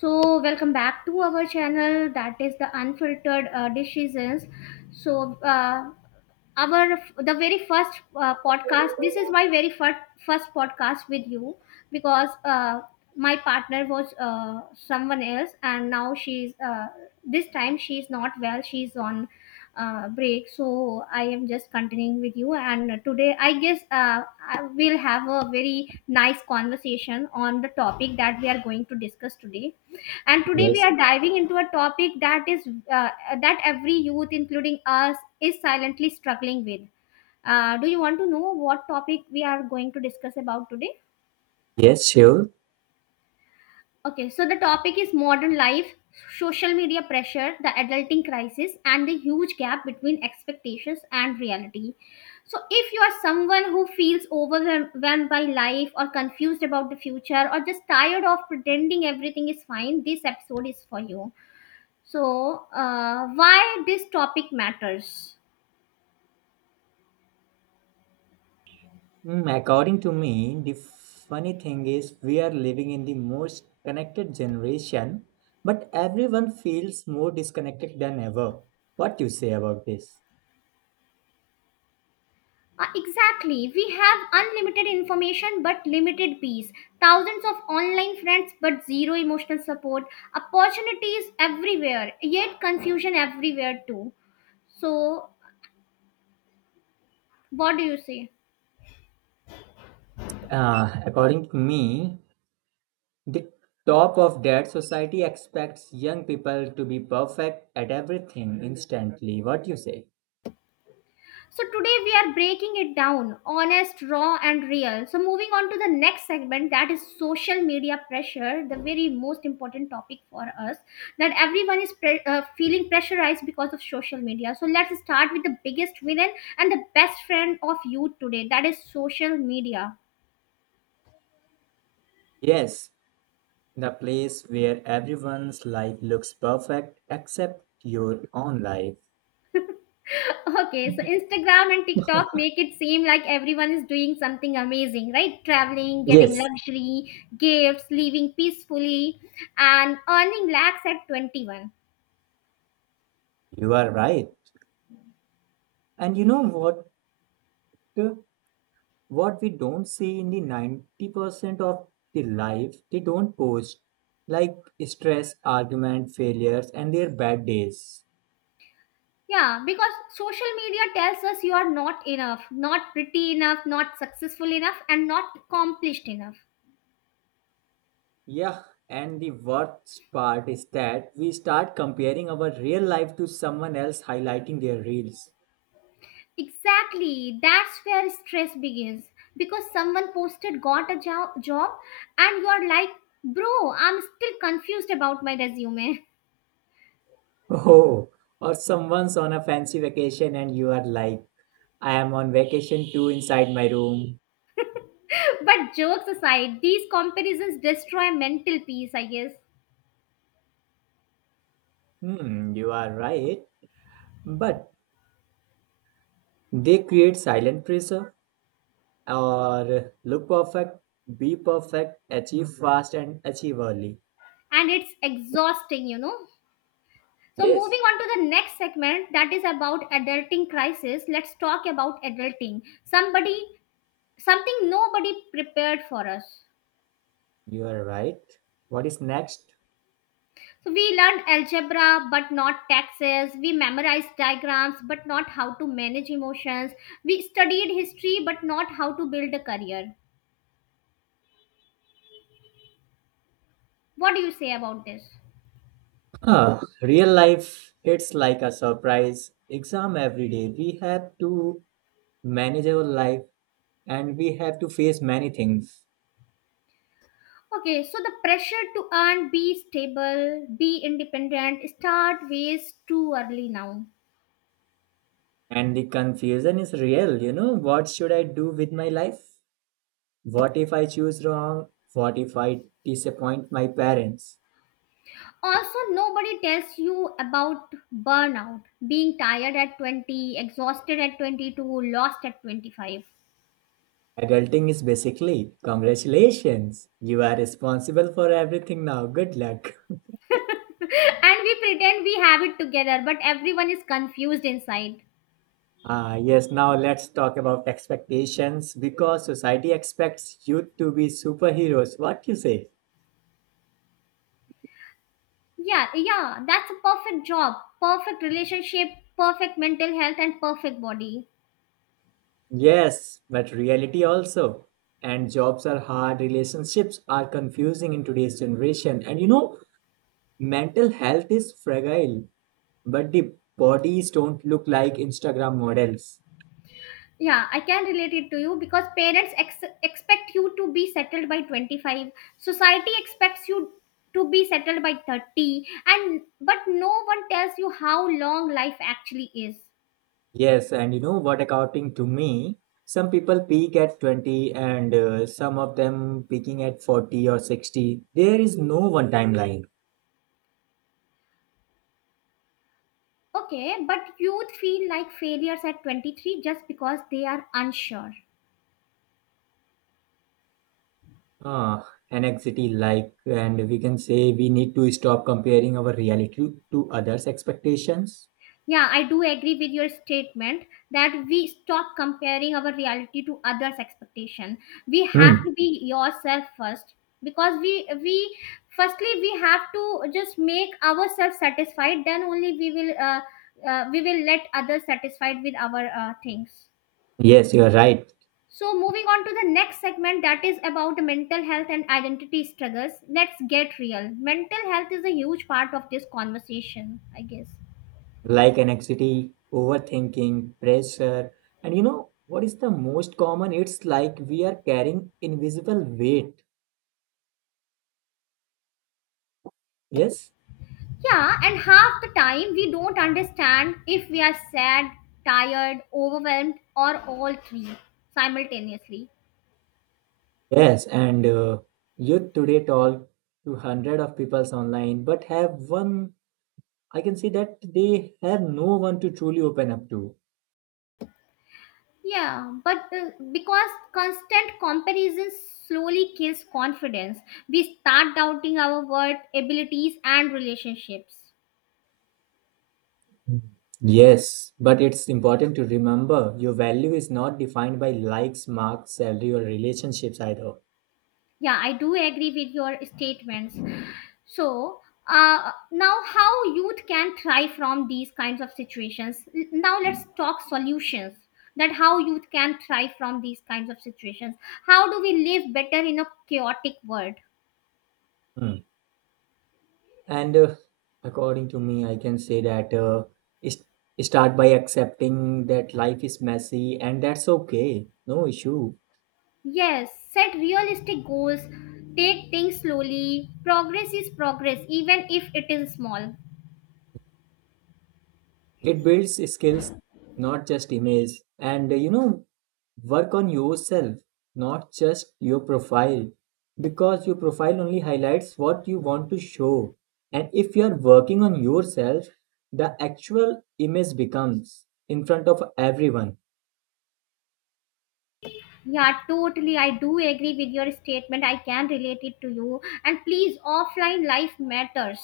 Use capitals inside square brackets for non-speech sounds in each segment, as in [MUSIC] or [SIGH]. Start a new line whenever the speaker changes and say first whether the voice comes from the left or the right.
left: So, welcome back to our channel that is the unfiltered decisions. So, our the very first podcast. This is my very first podcast with you because my partner was someone else, and now she's this time she's not well. She's on break, so I am just continuing with you. And today, I guess I will have a very nice conversation on the topic that we are going to discuss today, and today we
right: Yes,
left: are diving into a topic that is that every youth including us is silently struggling with. Do you want to know what topic we are going to discuss about today?
right: yes, sure.
left: Okay, so the topic is modern life, social media pressure, the adulting crisis, and the huge gap between expectations and reality. So if you are someone who feels overwhelmed by life, or confused about the future, or just tired of pretending everything is fine, this episode is for you. So, why this topic matters?
right: Mm, according to me, the funny thing is we are living in the most connected generation, but everyone feels more disconnected than ever. What do you say about this?
left: Exactly. We have unlimited information but limited peace, thousands of online friends but zero emotional support, opportunities everywhere, yet confusion everywhere too. So, what do you say?
right: According to me, the top of that society expects young people to be perfect at everything instantly. What do you say?
left: So today we are breaking it down, honest, raw, and real. So moving on to the next segment, that is social media pressure, the very most important topic for us. That everyone is feeling pressurized because of social media. So let's start with the biggest villain and the best friend of youth today, that is social media.
right: Yes, the place where everyone's life looks perfect except your own life.
left: Okay, so Instagram and TikTok make it seem like everyone is doing something amazing, right? Traveling, getting
right: Yes.
left: luxury, gifts, living peacefully, and earning lakhs at 21.
right: You are right. And you know what? What we don't see in the 90% of the life they don't post, like stress, argument, failures, and their bad days.
left: Yeah, because social media tells us you are not enough, not pretty enough, not successful enough, and not accomplished enough.
right: Yeah, and the worst part is that we start comparing our real life to someone else highlighting their reels.
left: Exactly, that's where stress begins because someone posted, got a job, and you're like, bro, I'm still confused about my resume.
right: Oh, or someone's on a fancy vacation and you are like, I am on vacation too inside my room.
left: But jokes aside, these comparisons destroy mental peace, I guess,
right: Hmm, you are right. But they create silent pressure or look perfect, be perfect, achieve fast, and achieve early.
left: and it's exhausting, you know. So, moving
right: Yes,
left: on to the next segment, that is about adulting crisis. Let's talk about adulting. Something nobody prepared for us.
right: you are right. What is next?
left: So, we learned algebra but not taxes, we memorized diagrams but not how to manage emotions, we studied history but not how to build a career. What do you say about this?
right: Huh, real life hits like a surprise exam every day. We have to manage our life and we have to face many things.
left: Okay, so the pressure to earn, be stable, be independent, start ways too early now.
right: And the confusion is real, you know. What should I do with my life? What if I choose wrong? What if I disappoint my parents?
left: Also, nobody tells you about burnout, being tired at 20, exhausted at 22, lost at 25.
right: Adulting is basically congratulations. You are responsible for everything now. Good luck. [LAUGHS]
left: [LAUGHS] And we pretend we have it together, but everyone is confused inside.
right: Ah, yes, now let's talk about expectations because society expects youth to be superheroes. What you say?
left: Yeah, yeah, that's a perfect job, perfect relationship, perfect mental health, and perfect body.
right: Yes, but reality also. And jobs are hard, relationships are confusing in today's generation. And you know, mental health is fragile, but the bodies don't look like Instagram models.
left: Yeah, I can relate it to you, because parents expect you to be settled by 25, society expects you to be settled by 30, and but no one tells you how long life actually is.
right: Yes, and you know what, according to me, some people peak at 20 and some of them peaking at 40 or 60. There is no one timeline.
left: Okay, but youth feel like failures at 23 just because they are unsure.
right: Uh, Anxiety like, and we can say we need to stop comparing our reality to others' expectations.
left: Yeah, I do agree with your statement that we stop comparing our reality to others' expectation. We have
right: Hmm.
left: to be yourself first, because we firstly we have to just make ourselves satisfied. Then only we will let others satisfied with our things.
right: Yes, you are right.
left: So moving on to the next segment, that is about mental health and identity struggles. Let's get real. Mental health is a huge part of this conversation, I guess.
right: Like anxiety, overthinking, pressure, and you know what is the most common? It's like we are carrying invisible weight. Yes.
left: Yeah, and half the time we don't understand if we are sad, tired, overwhelmed, or all three simultaneously.
right: Yes, and youth today talk to hundred of people online, but have one. I can see that they have no one to truly open up to.
left: Yeah, but because constant comparison slowly kills confidence, we start doubting our worth, abilities, and relationships.
right: Mm. Yes, but it's important to remember your value is not defined by likes, marks, salary, or relationships either.
left: Yeah, I do agree with your statements. So, now how youth can thrive from these kinds of situations. Now let's talk solutions. That how youth can thrive from these kinds of situations. How do we live better in a chaotic world?
right: Mm. And According to me, I can say that is- start by accepting that life is messy, and that's okay, no issue.
left: Yes, set realistic goals. Take things slowly. Progress is progress, even if it is small.
right: It builds skills, not just image. And You know, work on yourself, not just your profile, because your profile only highlights what you want to show. And if you are working on yourself, the actual image becomes in front of everyone.
left: Yeah, totally. I do agree with your statement. I can relate it to you. And please, offline life matters.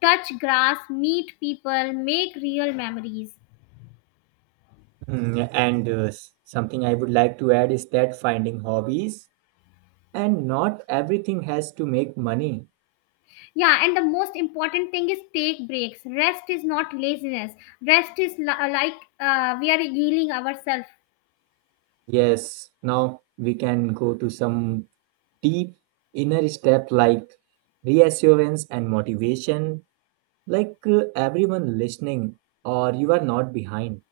left: Touch grass, meet people, make real memories.
right: Mm. Something I would like to add is that finding hobbies and not everything has to make money.
left: Yeah, and the most important thing is take breaks. Rest is not laziness. Rest is like we are healing ourselves.
right: Yes, now we can go to some deep inner step like reassurance and motivation, like everyone listening, or you are not behind.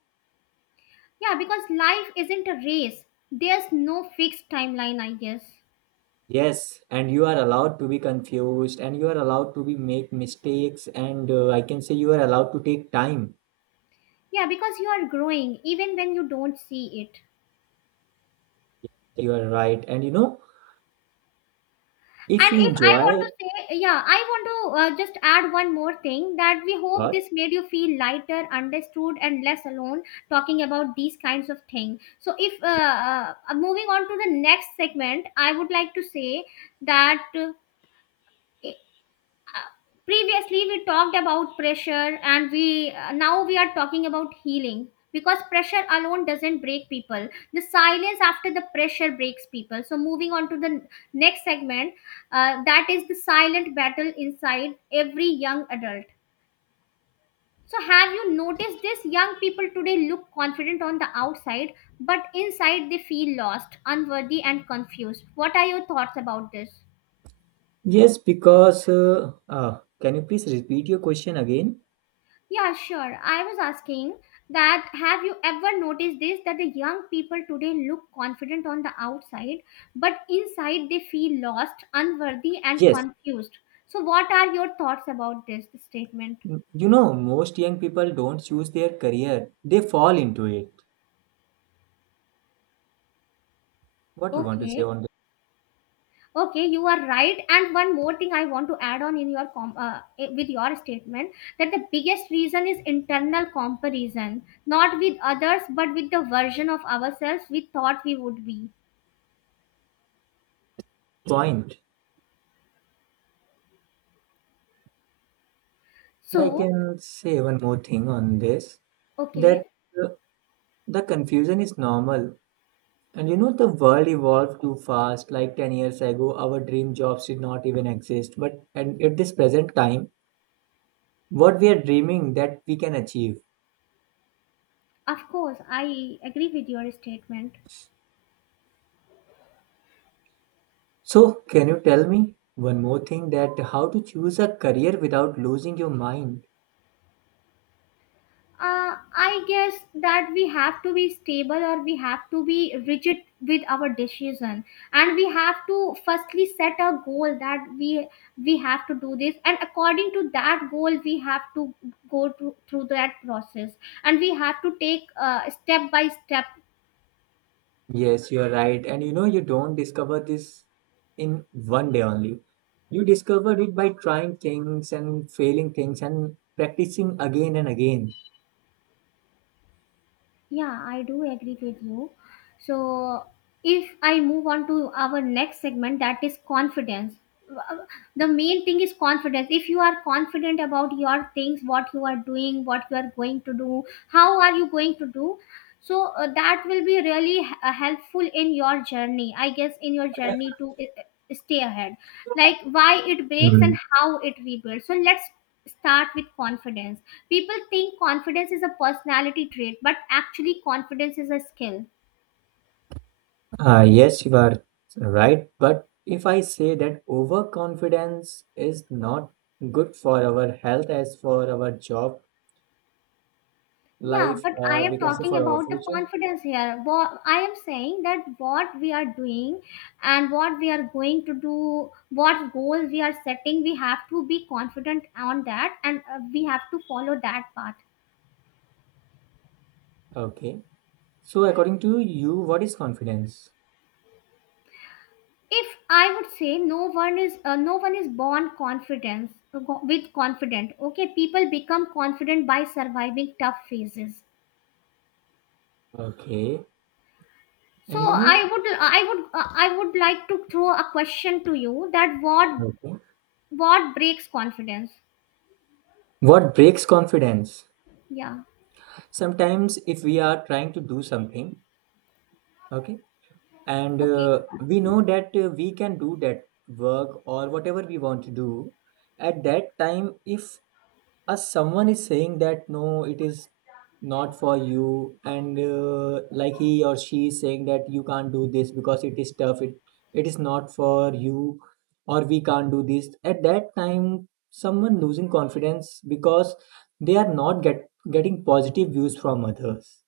left: Yeah, because life isn't a race. There's no fixed timeline, I guess.
right: Yes, and you are allowed to be confused, and you are allowed to be make mistakes, and I can say you are allowed to take time.
left: Yeah, because you are growing even when you don't see it.
right: You are right, and you know if
left: And
right: you
left: if I want
right: enjoy
left: to say, yeah, I want to just add one more thing, that we hope
right: what?
left: this made you feel lighter, understood, and less alone talking about these kinds of things. So, if moving on to the next segment, I would like to say that. Previously we talked about pressure, and we now we are talking about healing, because pressure alone doesn't break people, the silence after the pressure breaks people. So moving on to the next segment, that is the silent battle inside every young adult. So have you noticed this, young people today look confident on the outside, but inside they feel lost, unworthy, and confused. What are your thoughts about this?
right: Yes, because can you please repeat your question again?
left: Yeah, sure. I was asking that have you ever noticed this, that the young people today look confident on the outside, but inside they feel lost, unworthy, and
right: Yes.
left: confused. So, what are your thoughts about this statement?
right: You know most young people don't choose their career; they fall into it. What you want to say
left: Okay,
right: on
left: okay, you are right. And one more thing I want to add on in your with your statement, that the biggest reason is internal comparison, not with others, but with the version of ourselves we thought we would be.
right: point. I
left: So,
right: can say one more thing on this
left: okay.
right: that uh, the confusion is normal. And you know, the world evolved too fast. Like 10 years ago, our dream jobs did not even exist. But and at this present time, what we are dreaming that we can achieve.
left: Of course, I agree with your statement.
right: So, can you tell me one more thing that how to choose a career without losing your mind?
left: I guess that we have to be stable, or we have to be rigid with our decision, and we have to firstly set a goal that we have to do this, and according to that goal, we have to go through that process, and we have to take step by step.
right: Yes, you are right. And you know, you don't discover this in one day only. You discover it by trying things and failing things and practicing again and again.
left: Yeah, I do agree with you. So, if I move on to our next segment, that is confidence. The main thing is confidence. If you are confident about your things, what you are doing, what you are going to do, how are you going to do, so that will be really helpful in your journey, I guess, in your journey to stay ahead, like why it breaks and
right: Mm.
left: how it rebuilds. So let's start with confidence. People think confidence is a personality trait, but actually confidence is a skill.
right: Yes, you are right. But if I say that overconfidence is not good for our health as for our job
left: Yeah,
right: life,
left: but I
right: or
left: am
right: we can say
left: talking
right: for our
left: about the
right: future.
left: confidence here. What I am saying, that what we are doing and what we are going to do, what goals we are setting, we have to be confident on that, and we have to follow that path.
right: Okay. So, according to you, what is confidence?
left: If I would say, no one is born confidence with confident. Okay, people become confident by surviving tough phases.
right: Okay.
left: So
right: And you know,
left: I would like to throw a question to you, that
right: okay.
left: what breaks confidence.
right: What breaks confidence?
left: Yeah.
right: Sometimes if we are trying to do something, okay, and
left: Okay.
right: uh, we know that we can do that work or whatever we want to do, at that time if someone is saying that no, it is not for you, and like he or she is saying that you can't do this because it is tough, it is not for you or we can't do this, at that time someone losing confidence because they are not getting positive views from others.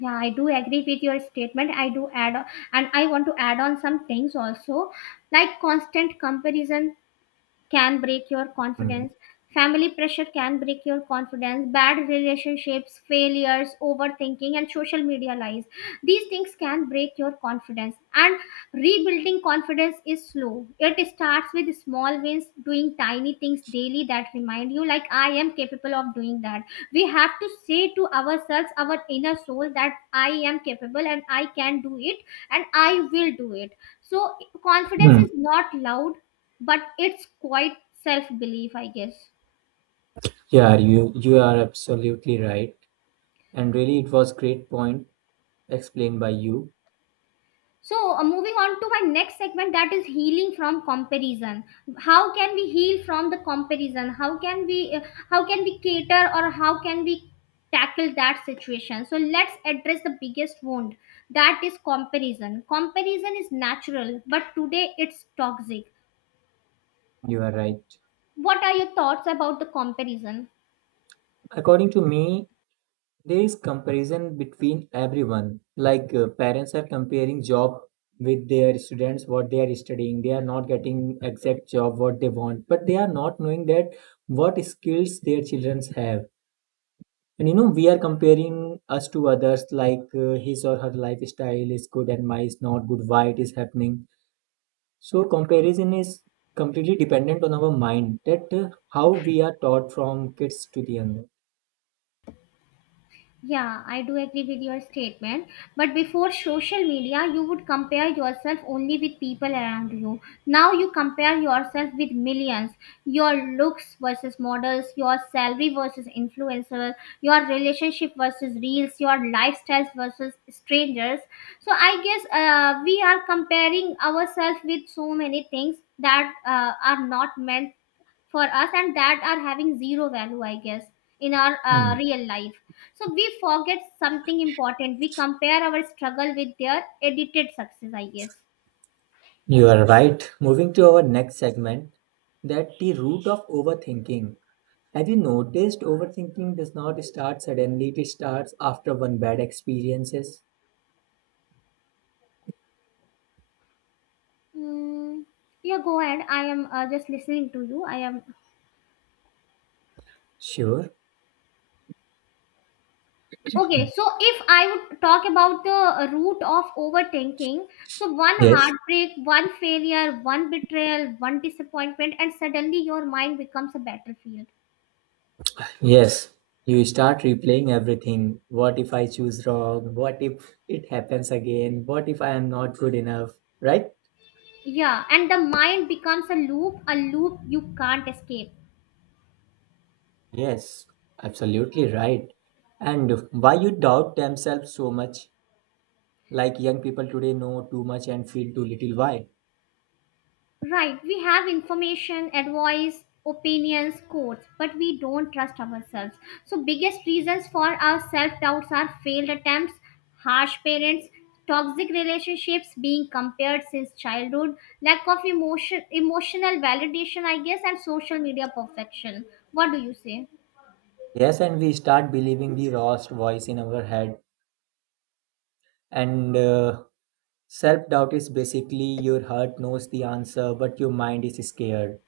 left: Yeah, I do agree with your statement. I do add on, and I want to add on some things also, like constant comparison can break your confidence. Family pressure can break your confidence, bad relationships, failures, overthinking, and social media lies. These things can break your confidence. And rebuilding confidence is slow. It starts with small wins, doing tiny things daily that remind you, like, I am capable of doing that. We have to say to ourselves, our inner soul, that I am capable and I can do it and I will do it. So, confidence is
right: Hmm.
left: not loud but it's quite self belief, I guess.
right: Yeah, you are absolutely right. And really it was great point explained by you.
left: So moving on to my next segment, that is healing from comparison. How can we heal from the comparison? How can we how can we cater, or how can we tackle that situation? So let's address the biggest wound, that is comparison. Comparison is natural, but today it's toxic.
right: You are right.
left: What are your thoughts about the comparison?
right: According to me, there is comparison between everyone. Like parents are comparing job with their students what they are studying. They are not getting exact job what they want, but they are not knowing that what skills their children have. And you know, we are comparing us to others like his or her lifestyle is good and mine is not good, why it is happening. So comparison is completely dependent on our mind that how we are taught from kids to the young.
left: Yeah, I do agree with your statement. But before social media, you would compare yourself only with people around you. Now you compare yourself with millions. Your looks versus models, your salary versus influencers, your relationship versus reels, your lifestyles versus strangers. So I guess we are comparing ourselves with so many things that are not meant for us and that are having zero value I guess, in our
right: Hmm.
left: real life. So we forget something important. We compare our struggle with their edited success, I guess
right: You are right. Moving to our next segment, that the root of overthinking. Have you noticed overthinking does not start suddenly, it starts after one bad experiences?
left: mm, yeah, go ahead. I am just listening to you. I am
right: Sure.
left: okay. So if I would talk about the root of overthinking, so one
right: Yes.
left: heartbreak, one failure, one betrayal, one disappointment, and suddenly your mind becomes a battlefield.
right: Yes. You start replaying everything. What if I choose wrong? What if it happens again? What if I am not good enough? Right?
left: Yeah, and the mind becomes a loop, a loop you can't escape.
right: Yes, absolutely right. And why you doubt themselves so much? Like young people today know too much and feel too little. Why?
left: Right, we have information, advice, opinions, quotes, but we don't trust ourselves. So biggest reasons for our self-doubts are failed attempts, harsh parents, toxic relationships, being compared since childhood, lack of emotional validation, I guess, and social media perfection. What do you say?
right: Yes, and we start believing the lost voice in our head. And Self doubt is basically your heart knows the answer, but your mind is scared.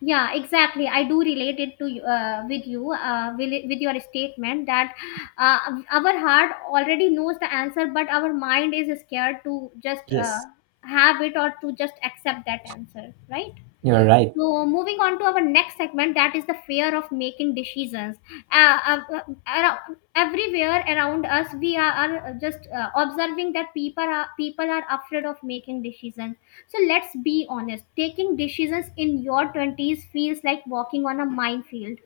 left: Yeah, exactly. I do relate it with you, with your statement that uh, our heart already knows the answer, but our mind is scared to just
right: Yes,
left: have it or to just accept that answer, right?
right: you're right.
left: So moving on to our next segment, that is the fear of making decisions. Everywhere around us, are just observing that people are afraid of making decisions. So let's be honest. Taking decisions in your twenties feels like walking on a minefield.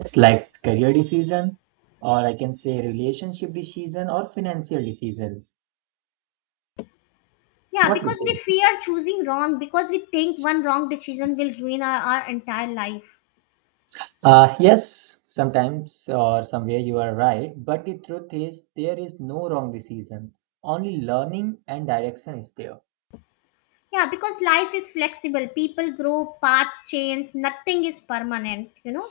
right: It's like career decision, or I can say relationship decision, or financial decisions.
left: Yeah,
right: What you
left: because we
right: say?
left: fear choosing wrong, because we think one wrong decision will ruin our entire life.
right: Yes, sometimes or somewhere you are right, but the truth is there is no wrong decision. Only learning and direction is there.
left: Yeah, because life is flexible. People grow, paths change, nothing is permanent, you know.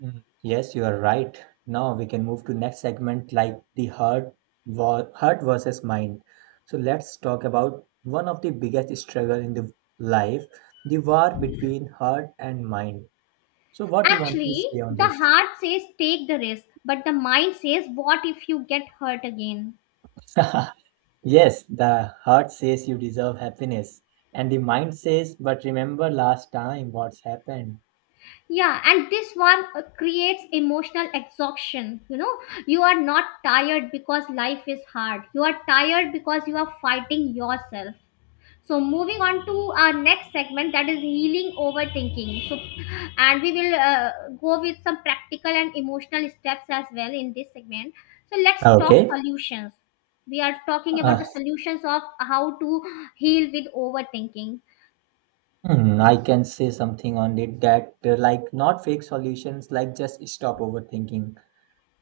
right: Mhm. Yes, you are right. Now we can move to next segment like the heart, heart versus mind. So let's talk about one of the biggest struggle in the life, the war between heart and mind. So what you want to
left: Actually,
right: say on
left: the
right: this?
left: heart says take the risk, but the mind says, what if you get hurt again?
right: [LAUGHS] Yes, the heart says you deserve happiness, and the mind says, but remember last time what's happened.
left: Yeah, and this one creates emotional exhaustion. You know, you are not tired because life is hard. You are tired because you are fighting yourself. So moving on to our next segment, that is healing overthinking. So and we will go with some practical and emotional steps as well in this segment. So let's talk
right: Okay.
left: solutions. We are talking about
right: Uh,
left: the solutions of how to heal with overthinking.
right: I can say something on it that, like, not fake solutions, like, just stop overthinking,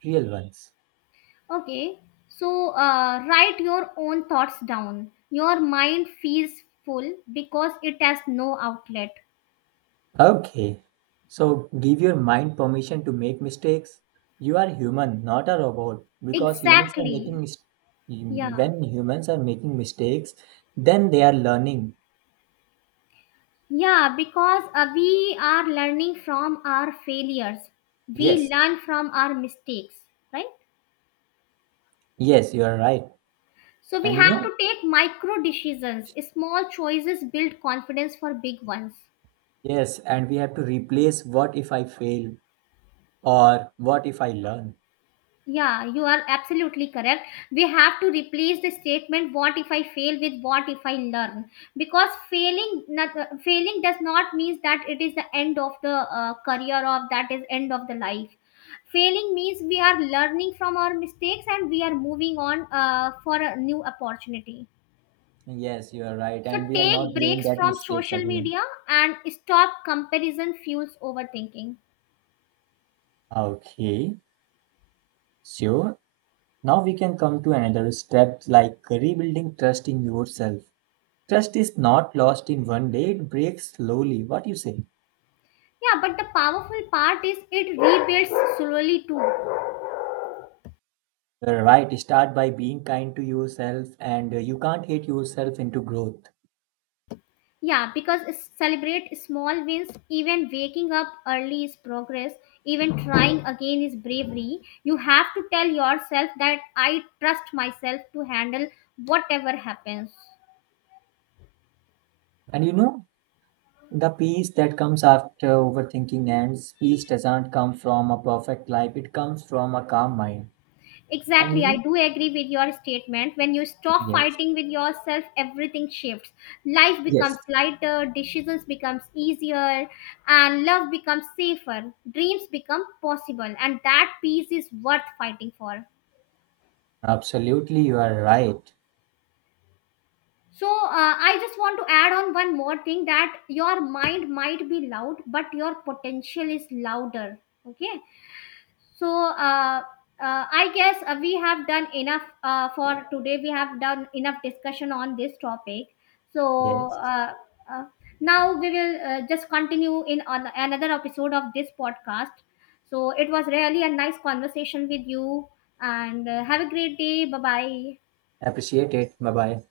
right: real ones.
left: Okay. So write your own thoughts down. Your mind feels full because it has no outlet.
right: Okay. So, give your mind permission to make mistakes. You are human, not a robot, because humans are
left: Exactly.
right: making
left: Yeah.
right: when humans are making mistakes, then they are learning.
left: Yeah, because we are learning from our failures. We
right: Yes,
left: learn from our mistakes, right?
right: yes, you are right.
left: So we
right: And you
left: have
right: know,
left: to take micro decisions. Small choices build confidence for big ones.
right: yes, and we have to replace what if I fail or what if I learn.
left: Yeah, you are absolutely correct. We have to replace the statement "What if I fail?" with "What if I learn?" Because failing, not, failing does not mean that it is the end of the career or that is end of the life. Failing means we are learning from our mistakes and we are moving on for a new opportunity.
right: Yes, you are right.
left: So
right: And we are
left: take
right: not doing
left: breaks
right: that
left: from
right: mistakes
left: social
right: again.
left: media and stop comparison fuels overthinking.
right: Okay, sure. Now we can come to another step like rebuilding trust in yourself. Trust is not lost in one day, it breaks slowly. What you say?
left: Yeah, but the powerful part is it rebuilds slowly too.
right: You're right. Start by being kind to yourself and you can't hate yourself into growth.
left: Yeah, because celebrate small wins, even waking up early is progress, even trying again is bravery. You have to tell yourself that I trust myself to handle whatever happens.
right: And you know, the peace that comes after overthinking ends, peace doesn't come from a perfect life, it comes from a calm mind. And you
left: Exactly, I
right: know,
left: do agree with your statement. When you stop
right: yes,
left: fighting with yourself, everything shifts. Life becomes
right: yes,
left: lighter, decisions becomes easier, and love becomes safer. Dreams become possible, and that peace is worth fighting for.
right: absolutely, you are right.
left: So I just want to add on one more thing that your mind might be loud, but your potential is louder. Okay. So I guess we have done enough for today. We have done enough discussion on this topic. So
right: Yes,
left: uh, now we will just continue in on another episode of this podcast. So it was really a nice conversation with you, and have a great day. Bye bye.
right: appreciate it. Bye bye.